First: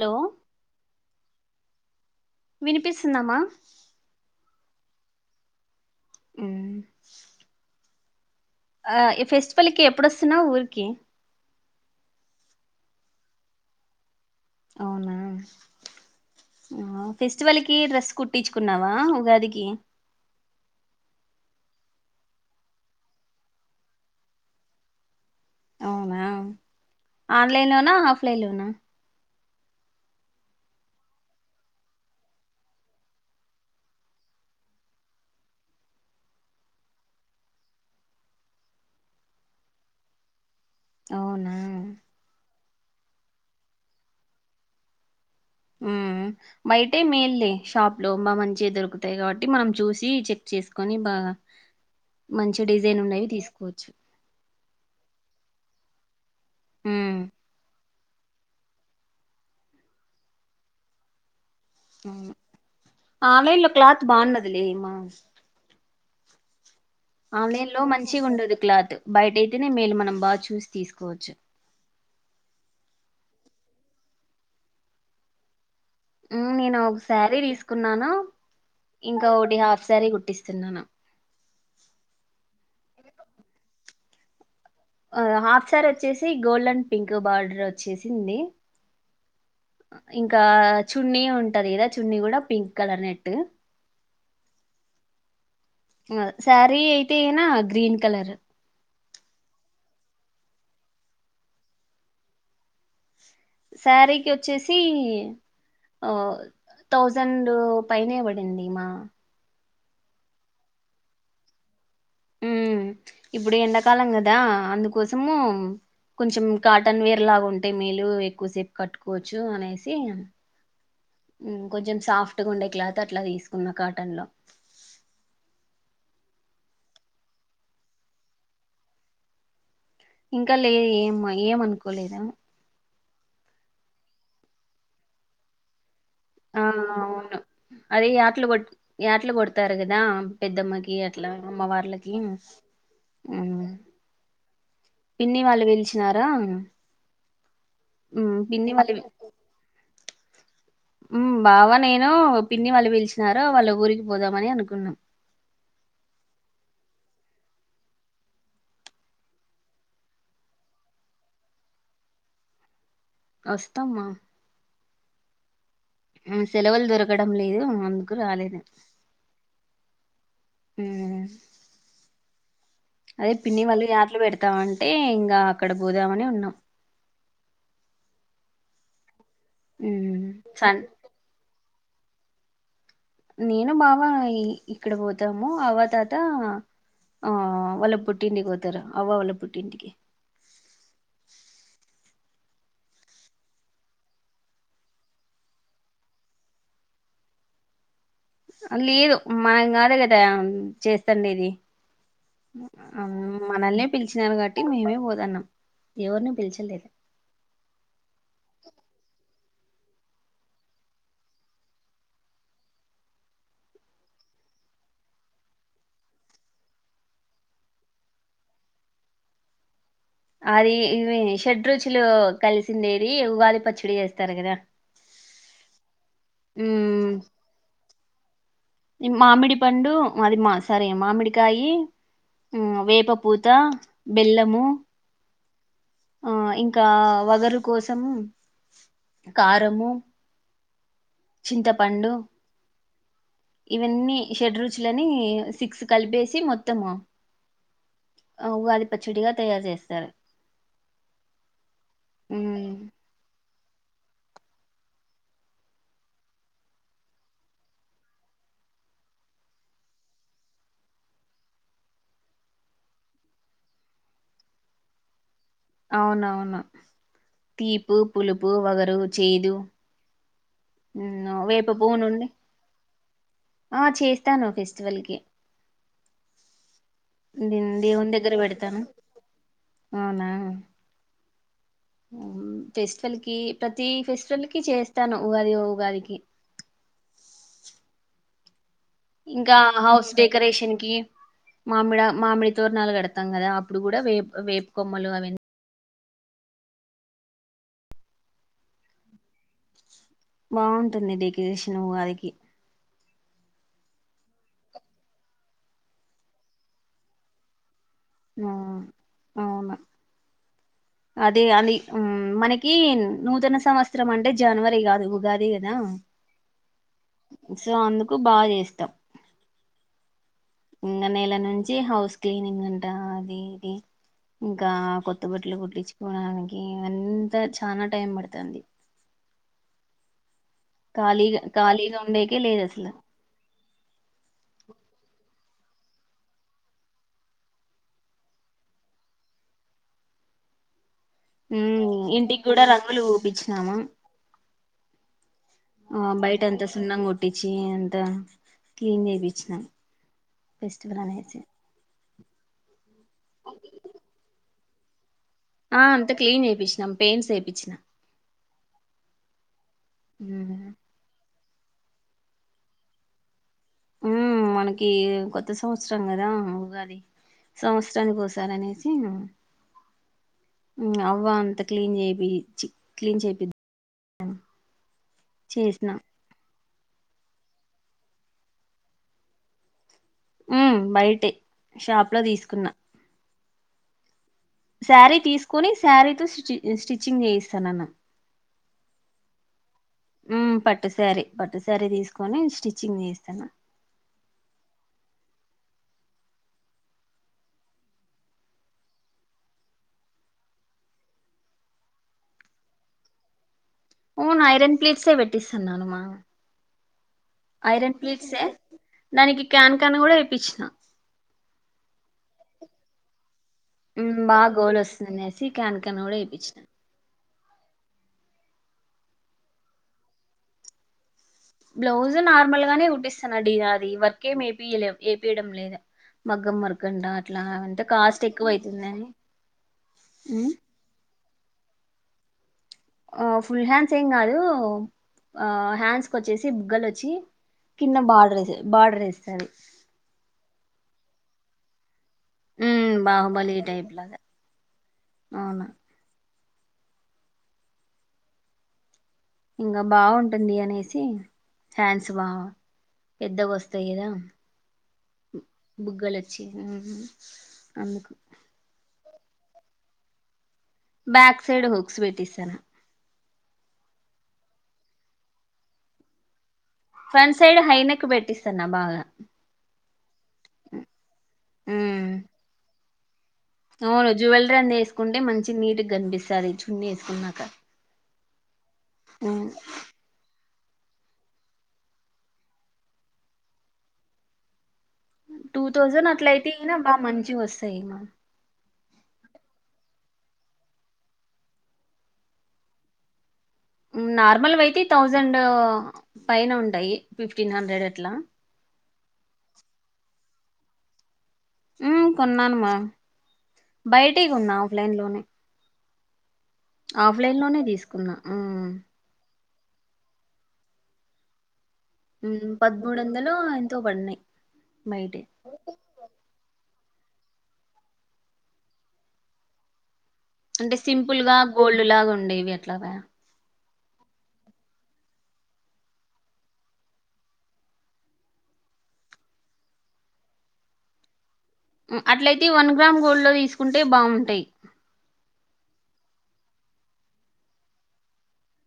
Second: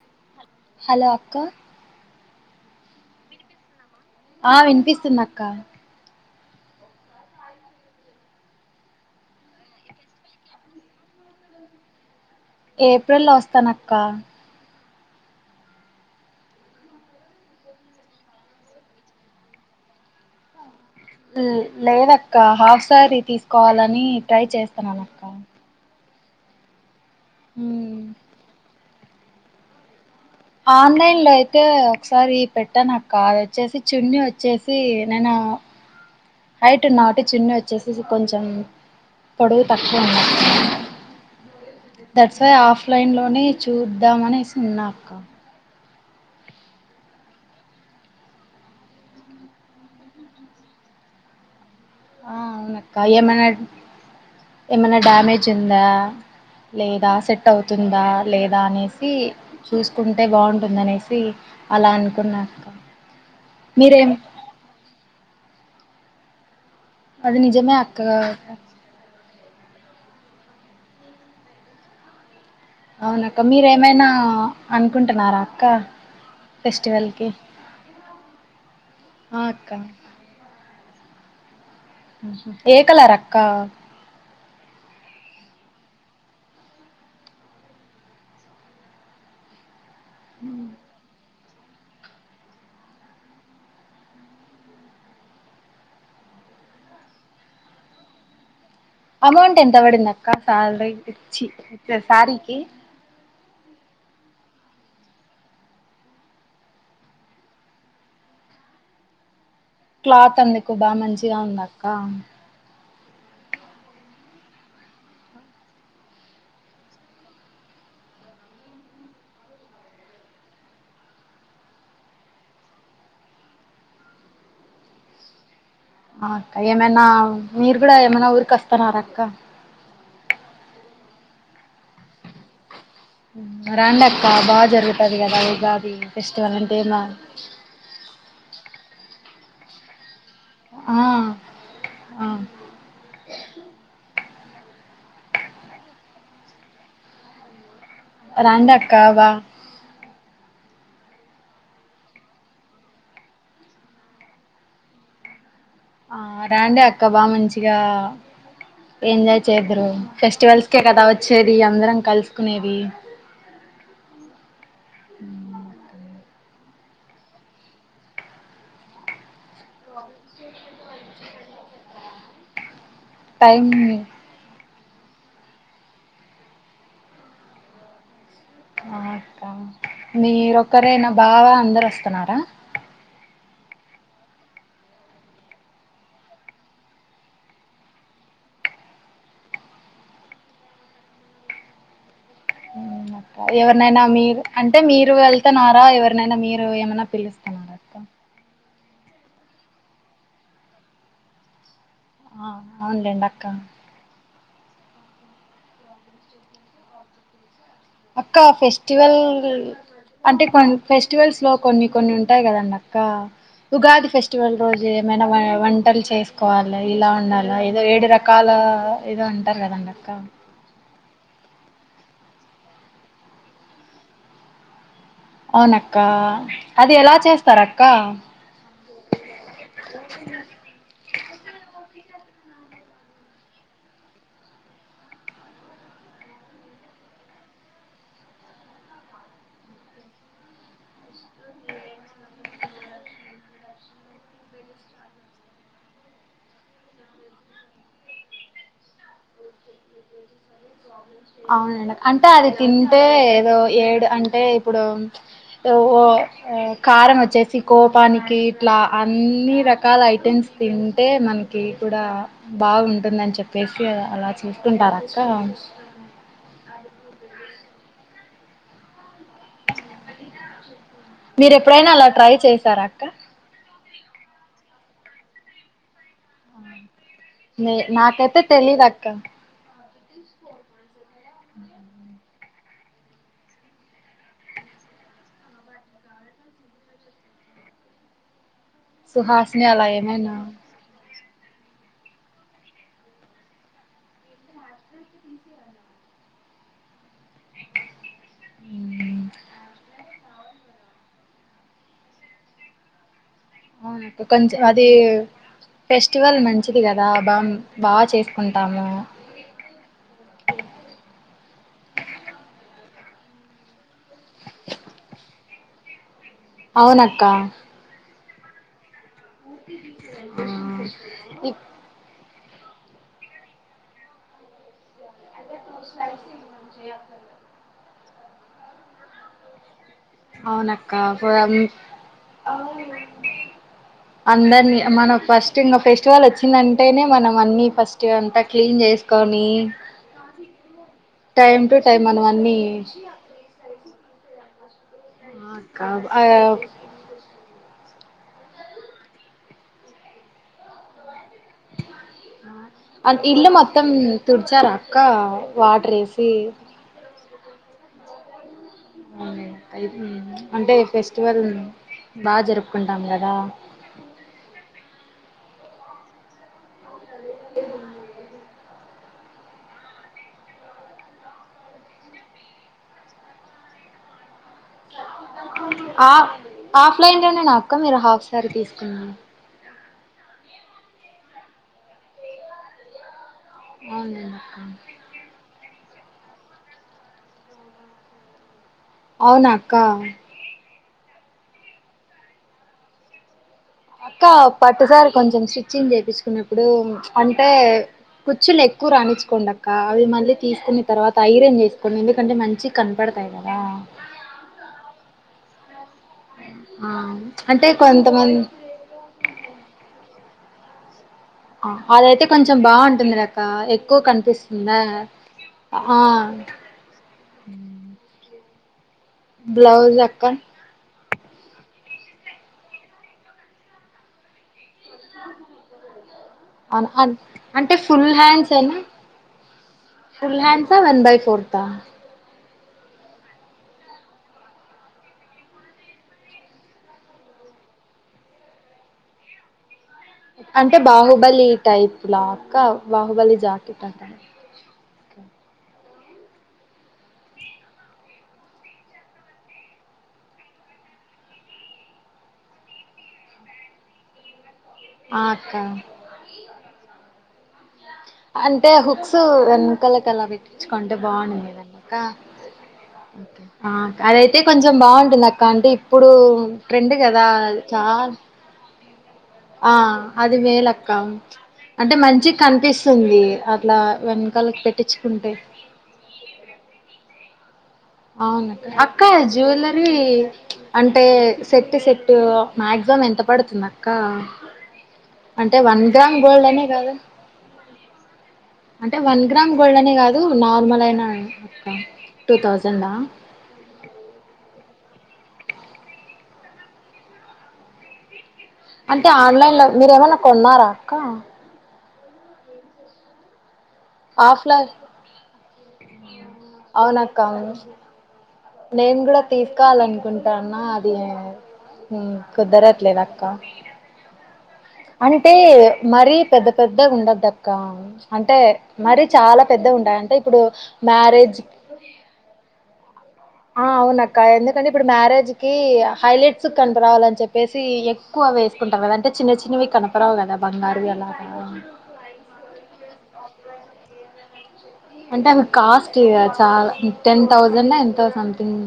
Hello hello అక్కా వినిపిస్తుందా మా ఆ వినిపిస్తుంది అక్కా హ్మ్ ఆ ఈ ఫెస్టివల్ కి ఎప్పుడొస్తున్నావ్ ఊరికి ఏప్రిల్లో వొస్తానక్క అవునా ఫెస్టివల్ కి డ్రెస్ కుట్టిచ్చుకున్నావా ఉగాదికి ల్ లేదక్క హాఫ్ సారీ తీసుకోవాలని ట్రై చేస్తున్నాను అక్క అవునా ఆన్లైన్ లోనా ఆఫ్లైన్ లోనా ఆన్లైన్ లో అయితే ఒకసారి పెట్టానక్కా అది ఒచ్చేసి చున్నీ వచ్చేసి నేన హైట్ ఉన్నా వాటి చున్నీ వచ్చేసేసి కొంచెం పొడుగు తక్కువ [inaudible] అవునా ధట్స్ వై ఆఫ్ లైన్ లోనే చూద్దాం అనేసి ఉన్నాక్క ఆమ్మ్ ఉమ్ బయటే మేళ్ళే షాప్ లో మా మంచి దొరుకుతాయి కాబట్టి మనం చూసి చెక్ చేసుకొని బాగ్ ఆ, మంచి డిజైన్ ఉన్నవి తీసుకోచ్చు ఏమనా డ్యామేజ్ ఉందా లేదా మ్మ్ సెట్ అవుతు ఉందా లేదా అనేసి చూసుకుంటే బావుంటుంది అనేసి ఆలైన్లో క్లాత్ మీరేం బాన్నదిలేమా అది ఆలైన్ నిజమే లో అక్క మంచిగా ఉండదు క్లాత్ బయటయి అనే మేల్ మనం బాగా చూసి తీసుకోవచ్చు అవున అక్క మీరేమైనా అనుకుంటున్నారా అక్క నేను ఒక ఫెస్టివల్ కి సారీ తీసుకున్నాను ఇంకా ఆ ఒకటి అక్క హాఫ్ సారి కుట్టిస్తున్నాను ఏ కలర్ అక్క హాఫ్ సార్ వచ్చేసి గోల్డ్ అండ్ పింక్ బార్డర్ వచ్చేసింది ఇంకా చున్నీ ఉంటా ది గదా చున్నీ కూడా పింక్ కలర్ నెట్టు శారీ అయితే గిన గ్రీన్ కలర్ అమౌంట్ ఎంత వాదిదక్క స్టాలరేట్ చి శారీకి శారీకి వచ్చేసి ఆ థౌజండ్ పైనేపాడిందిమ క్లాత్ అందుకు బా మంచిగా ఉందఅక్క మ్మ్ ఇప్పుడు ఎండకాలం కదా అందుకోసము కొంచెం కాటన్ వేర్ లాగా ఉంటే మేలు ఎక్కువసేపు కట్టుకోవచ్చు అనేసి కొంచెం సాఫ్ట్ ఉండే క్లాత్ అట్లా తీసుకున్న కాటన్ లో ఆ అక్క ఏమైనా మీరు కూడా ఏమైనా ఊరికి వస్తున్నారా అక్క ఇంకా లే ఏం అనుకోలేదు రండి అక్క బాగా జరుగుతది కదా ఉగాది ఫెస్టివల్ ఆ అంటే మా అవును అదే యాట్ల కొట్ యాట్ల కోడోతారు కదా పెద్దమ్మకి ఆ అట్లా అమ్మవార్లకి ఆ హు పిన్ని వాళ్ళు పిలిచినారా ఉమ్ రండ పిన్ని అక్క వాళ్ళు వ ఉమ్ బావా నేను పిన్ని వాళ్ళు పిలిచినారు వాళ్ళ ఊరికి పోదామని అనుకున్నాం ఆ రండి అక్క బా మంచిగా ఎంజాయ్ చేద్దురు ఫెస్టివల్స్ కే కదా వచ్చేది అందరం కలుసుకునేది వొస్తమా హ్మ్ హ్మ్ సెలవులు దొరకడం లేదు అందుకు రాలేదు అదే పిన్ని టైం వాళ్ళు యాట్లు పెడుతాఅని అంటే ఇంకా అక్కడ పోదామని ఉన్నాం హ అక్క ఉమ్ సన్ మీరోకరేనా బావ అందరూ వస్తున్నారా నేను బావ ఇక్కడ పోతాము అవ్వ తాత ఆ వల్ల పుట్టింటికి పోతారు అవ్వ వల్ల పుట్టింటికి ఉమ్ ఎవరినైనా మీరు అంటే మీరు వెళ్తున్నారా ఎవరినైనా మీరు ఏమనా పిలుస్తున్నారా అక్క లేదు మనం గాదు కదా చేస్తాండేది ఆ ఆ అవునులేండి అక్క మనల్నే పిలిచినారు గట్టి ఇంకా మేమే పోతనం ఎవరిని పిలిచలేదు అక్క ఫెస్టివల్ అంటే కొ ఫెస్టివల్స్ లో కొన్ని కొన్ని ఉంటాయి కదండీ అక్క ఉగాది ఫెస్టివల్ రోజు ఏమైనా వంటలు చేసుకోవాలి ఇలా ఉండాల ఏదో ఏడు రకాల ఇదో అంటారు కాదండి అది ఇవి షెడ్రుచులు కలిసిందేది ఉగాది పచ్చడీ చేస్తారు కదా అవునక్క అది ఉమ్ ఎలా చేస్తార్ అక్క మామిడి పండు మాది మా సోరి మామిడికాయి వేప పూత, బెల్లము ఆ ఇంకా వగరు కోసం కారము చింతపండు ఇవన్నీ షెడ్రూచ్లని సిక్స్ కలిపేసి మొత్తము ఆ ఉగాది పచ్చడిగా తయారు చేస్తారు అవునండి అంటే అది ఉమ్, తింటే ఏదో ఏడు అంటే ఇప్పుడు ఓ కారం వచ్చేసి కోపానికి ఇట్లా అన్ని రకాల ఐటెమ్స్ తింటే మనకి కూడా బాగుంటుందని చెప్పేసి అలా చేస్తుంటారు అక్క అవున అవును తీపు, పులుపు, వగరు చేదు మీరు వేపు ఎప్పుడైనా అలా పూనుండి ట్రై చేశారా అక్క ఆ చేస్తాను ఫెస్టివల్కి దీన్ నే దేవుని దగ్గర నాకైతే పెడతాను తెలీదు అక్క అవునా మ్ ఫెస్టివల్ కి ప్రతి ఫెస్టివల్ కి చేస్తాను ఉగాది ఉగాదికి ఇంకా సుహాస్ని అలా హౌస్ ఏమైనా డెకరేషన్ కి మామిడి మామిడి తోరణాలు కడతాం కదా అప్పుడు కూడా వేపు వేపుకొమ్మలు అవి మ్ బాగుంటుంది డెకరేషన్ వారికి అవును కొంచెం అది ఫెస్టివల్ మంచిది కదా బామ్ ఆ అవును అదే అది మనకి నూతన సంవత్సరం అంటే జనవరి కాదు ఉగాది కదా అవున అక్క కు బాగా చేస్తాం ఇంకా నెల ఇ నుంచి హౌస్ క్లీనింగ్ అంట అది ఇది ఇంకా కొ త్త బట్టలు కుట్టించుకోడానికి అంతా చనా టైం పడుతుంది అవునక్క ఖాళీగా ఖాళీగా ఉండేకే లేదు అసలు అందరినీ మన ఫస్ట్ ఇంకా ఫెస్టివల్ వచ్చిందంటేనే మనం అన్ని ఫస్ట్ అంతా క్లీన్ చేసుకొని టైమ్ టు టైం ఉమ్ మనం ఇంటికి అన్ని కూడా రంగులు ఓపించినమ ఆ బయట అంత సున్నాంగోటీంచి తన్ క్లీన్ చేయిపీచినం ఫెస్టివల్ అనేసి అ ఇల్ మొత్తం తుడిచార అక్కా ఆ అంత క్లీన్ చేపిచ్చినం పెయింట్స్ ఏపించిన అవు అక్క అంటే ఫెస్టివల్ బాగా జరుపుకుంటాము కదా ఉమ్ మనకి కొత్త సంవత్సరం కదా ఉగాది సంవత్సరానికి ఓసార అనేసి అవ్వా అంత క్లీన్ చేపిచీ క్లీన్ చేపిద్ ఆ ఆఫ్ లైన్ లోనేను అక్క మీరు హాఫ్ శారీ తీసుకుండి ఉమ్ బయటే షాప్ లో తీసుకున్నా అవున శారీ తీసుకొని శారీతో స్టి స్టిచ్చింగ్ చేయిస్తాన అన్న అవునా అక్క పట్టు శారీ పట్టు శారీ తీసుకొని స్టిచ్చింగ్ చేస్తాను అక్క పట్టుసారి కొంచం స్టిచ్చింగ్ చేయించుకున్నప్పుడు అంటే కుచులు ఎక్కువ రాణించుకోండ్ అక్క అవి మళ్ళీ తీసుకున్న తర్వాత ఐరన్ చేసుకోండి ఎందుకంటే మంచి కనపడ థాయ్ ఆ వును ఐరన్ ప్లేట్స్ పెట్టిస్తూన్నానుమా ఆ అంటే ఐరన్ కొంతమంది ప్లీట్సే దనికి క్యాన్ కన్ కూడా ఎ పిచిన ఆ అదైతే కొంచెం బాగుంటుంది ర క ఎక్కువ ఉమ్ బాగా కనిపిస్తుందా గోలు వస్తుందనేసి క్యాన్ ఆ క్యాన్ కూడా వేపిచ్చిన బ్లౌజ్ అక్క బ్లౌజ్ నార్మల్ గానే కుట్టిస్తానడి అది వర్క్ ఏమి ఏపీయలే ఏపీయడం లేదు మగ్గం వర్క్ అంత అట్లా అంటే ఫుల్ కాస్ట్ హ్యాండ్స్ ఎక్కువ ఏనా అవుతుందని ఫుల్ హ్యాండ్ ఆ వన్ బై ఫోర్ త ఆ ఫుల్ హ్యాండ్స్ ఏం కాదు ఆ హ్యాండ్స్ కోచ్చేసి బుగ్గలోచ్చి కింద బర్డర్ రెసి బర్డర్ రెస్తరు అంటే బాహుబలి టైప్ లా అక్క ఉమ్ బాహుబలి జాకిట్ టైప్ అంట లాగా అవును ఇంగ బాగుంటుంది అనేసి హ్యాండ్స్ బా పెద్దగా వస్తాయి కదా ఆ అక్క బుగ్గలోచ్చి అంటే హుక్స్ వెనకలకెలా పెట్ పేటిచ్చుకుంటే బాగుండు బ్యాక్ సైడ్ కదక్క హుక్స్ పెట్టిస్తాను ఆ అదైతే కొంచెం బాగుంటుంది అక్క అంటే ఇప్పుడు ర్రెండు కదా ఫ్రంట్ సైడ్ చ హైనెక్ పెట్టిస్తాను బాగా ఆ అది మేలక్క అంటే ఉమ్ మంచి కనిపిస్తుంది అట్లా అవును జ్యువెలరీ వెనకాలకు అనీ వేసుకుంటే పెట్టించుకుంటే మంచి నీట్గ కనిపిస్తది చున్నీ వేసుకున్నాక అవును అక్కా జ్వేలేరి అంటే సెట్టు సెట్టు మాక్సిమం ఎంత పడుతుంది అక్క అంటే టూ వన్ థౌసండ్ గ్రామ్ అట్ల గోల్డ్ అయితే అనే గీనా కాదు బా మంచి వస్తాయి మ అంటే వన్ గ్రామ్ గోల్డ్ అనే కాదు నార్మల్ అయినా అక్క టూ తౌజండ్ ఆ నార్మల్ వయితే థౌజండ్ పైన ఉంటాయి ఫిఫ్టీన్ హండ్రెడ్ అట్లా అంటే ఆన్లైన్ లో మీర్ ఏమనా కొన్నారా అక్క హ్మ్ కొన్నాను మ బయిటి కొన్నా ఆఫ్లైన్ లోనే అవునక్క ఆఫ్లైన్ లోనే తీసుకున్నా హ్మ్ నేను గుడా తీసుకోవాలనుకుంటాన్నా అది హ్మ్ పదమూడు కుదరట్లేదు అక్క వందలు ఎంతో పడినాయి బయటే అంటే మరి పెద్ద పెద్ పెదే ఉండద అక్క అంటే మరి చాలా పెద్ద ఉంటాయి అంటే ఇప్పుడు అంటే సింపుల్ గా మ్యారేజ్ గోల్డ్ లాగ ఉండేవి అట్లన ఆ అవునక్క ఎందుకంటే ఇప్పుడు మ్యారేజ్ కి హైలైట్స్ కనిపరావాలని చెప్పేసి ఎక్కువ అవే తీసుకుంటారు అంటే చిన్న చిన్నవి కనపరావు కదా బంగారువి అలా కా అట్లయితే వన్ గ్రామ్ గోల్డ్ లో తీసుకుంటే బాగుంటాయి అంటే అవి కాస్ట్ య చాలా టెన్ థౌసండ్ ఎంతో సంథింగ్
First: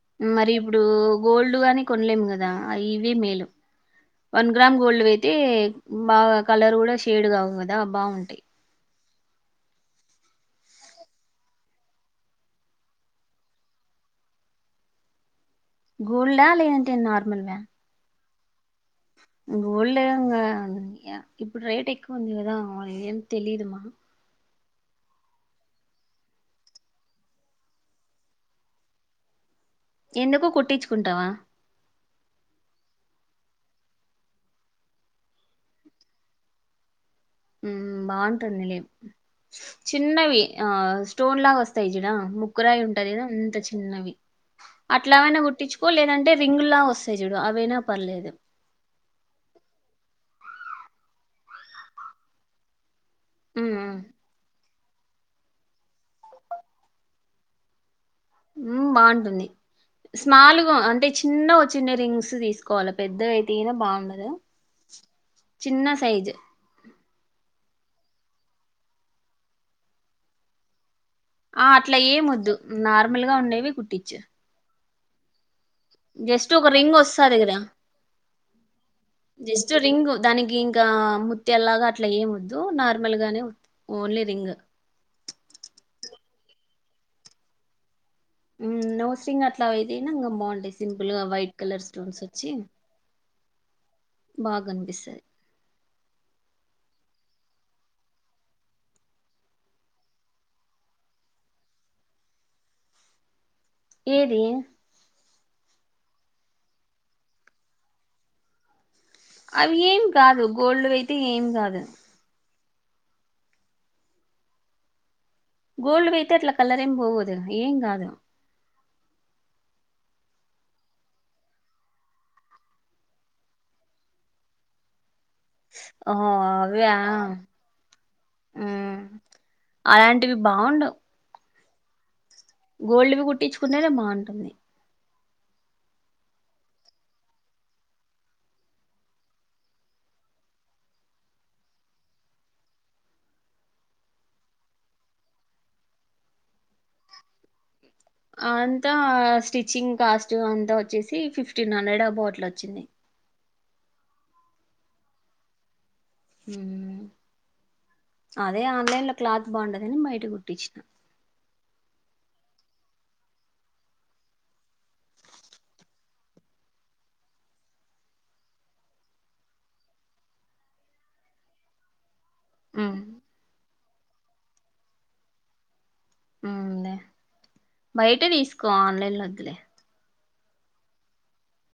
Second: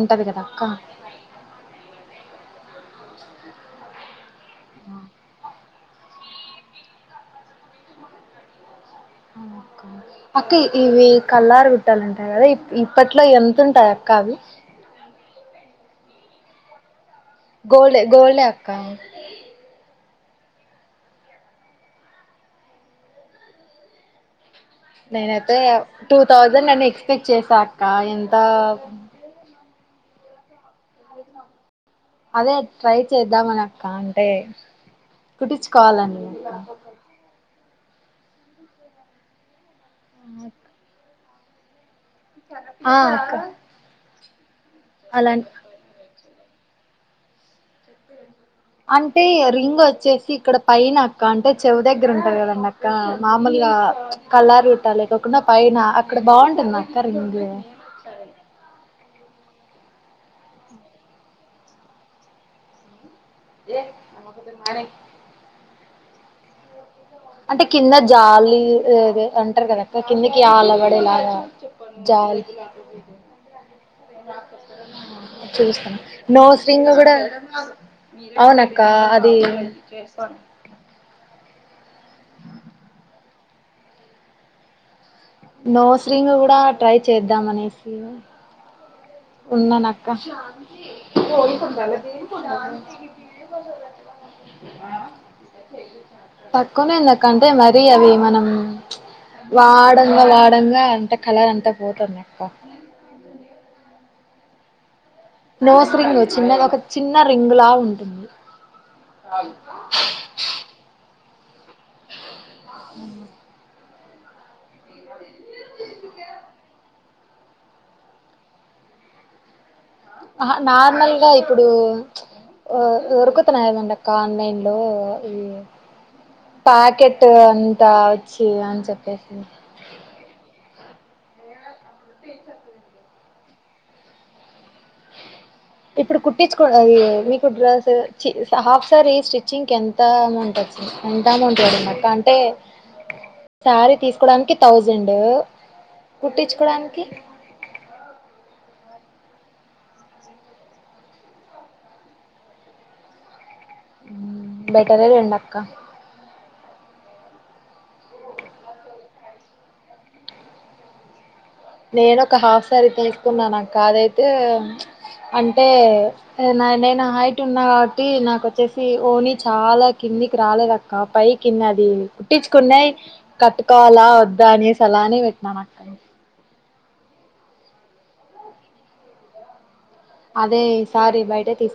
ఉంటది కదా మరి అక్క. ఇప్పుడు గోల్డ్ గాని కొనలేము కదా ఇవే మేలు వన్ గ్రామ్ గోల్డ్ వైయితే బాగా కలర్ కూడా షేడ్ కావు కదా బాగుంటాయి అక్క ఇవి కల్లారు గుట్టాలంటాయి కదా ఇప్పట్లో ఎంతుంటాయి అక్క అవి గోల్డా లేదంటే నార్మల్వా గోల్డ్ గోల్డ్ ఆ ఇప్పుడు రేట్ ఎక్కువ ఉంది కదా ఏం తెలిదు నేనైతే టూ థౌసండ్ అని ఎక్స్పెక్ట్ చేసా అక్క ఎంత ఎందుకు కుట్టిచుకుంటావా అదే ట్రై చేద్దామని అనక్క అంటే కుట్టిచుకోవాలండి ఇంకా బాగుంటుందిలే చిన్నవి ఆ స్టోన్ లాగా వస్తాయి ముక్కురాయి ఆ ఉంటదిదా అక్క అంత చిన్నవి అలా అట్లావైనా గుట్టించుకో లేదంటే రింగుల్లా వస్తాయి చూడు అవైనా పర్లేదు అంటే రింగ్ వొచ్చేసి ఇక్కడ పైన అక్క అంటే చెవు దగ్గర ఉంటది కదా అండి అక్క మాములుగా మ్మ్, మ్మ్. కలరు పర్లే లేకోకుండా పైన అక్కడ బాగుంటుంది కర్ గింది ఉమ్ బాగుంటుంది స్మాల్గా అంటే చిన్నగా వొచిన్నడే రింగ్స్ తీసుకోవాలి పెద్దగ అయితేనా బాగుండదు చిన్న సైజు అంటే కింద జాలి అంటారు కదా అక్క కిందికి ఆల పడేలా ఆ అట్లా ఏమ్ వొద్దు నార్మల్ గా ఉండేవి కుట్టిచ్చు చూస్తాను జస్ట్ నోస్ ఒక రింగ్ కూడా వొస్తాది గాధ అవునక్క అది జస్ట్ రింగ్ దానికి ఇంకా త్యాల్ లాగా అట్లా ఎం వొద్దు నార్మల్ గానే వొద్దు ఓన్లీ రింగు నోస్ రింగ్ గూడ ట్రై చేద్దాం అనేసి మ్, నోస్ రింగ్ అట్లా ఉన్నానా అక్క అయితేనా ఇంకా బాగుంటాయి సింపుల్ గా వైట్ కలర్ స్టోన్స్ వచ్చి బాగా కనిపిస్తది తక్కువనే ఉందక్క అంటే మరి అవి మనం వాడంగా వాడంగా అంటే కలర్ అంతా పోతుందక్కా ఏది నోస్ రింగు చిన్నద ఒక చిన్న రింగ్ లా ఉంటుంది అవి ఏం కాదు గోల్డ్ వి అయితే ఏం కాదు గోల్డ్ వియితే అట్లా కలరేం పోవు దా ఏం కాదు ఆహా నార్మల్గా ఇప్పుడు ప్చ్ ఓ దొరుకుతున్నాయి అండి అక్క ఆన్లైన్ లో ఓహో అవా పాకెట్ అంతా వచ్చి అని చెప్పేసి అలాంటివి బావుండవ్ పే గోల్డ్ వి కుట్టించుకునే బాగాటుంది ఇప్పుడు కుట్టిచుకో మీకు డ్రస్ చి స హాఫ్ సారి స్టిచ్చింగ్ ఎంత అమౌంట్ ఎంత అమౌంట్ పడింది అక్క అంటే సారీ తీసుకోడానికి థౌజండ్ కుట్టించుకోవడానికి అంతా స్టిచ్చింగ్ కాస్ట్ అంతా వచ్చేసి ఫిఫ్టీన్ హండ్రెడ్ అబోవ్ అట్లా వొచ్చింది బెటర్ ఏలెండి అక్క ఉమ్ అదే ఆన్లైన్ లో క్లాత్ బాగుండదని బయట కుట్టిచ్చిన నేను ఒక హాఫ్ సారి తీసుకున్నాను అక్క ఆదైతే అంటే నా నేను హైట్ ఉన్నా కాబట్టి నాకొచ్చేసి వోణి చాలా కింద నీకు రాలేదక్క పై కిన్నది ట్టించుకున్నాయ్ ఉమ్ కట్టుకోవాలా వద్దా అనేసి ఆలానే పేట్నాను అక్కడ ఉ అదే బయట తీసుకో ఆన్లైన్ లో వొద్దులే అదే సారీ బయటె తీస్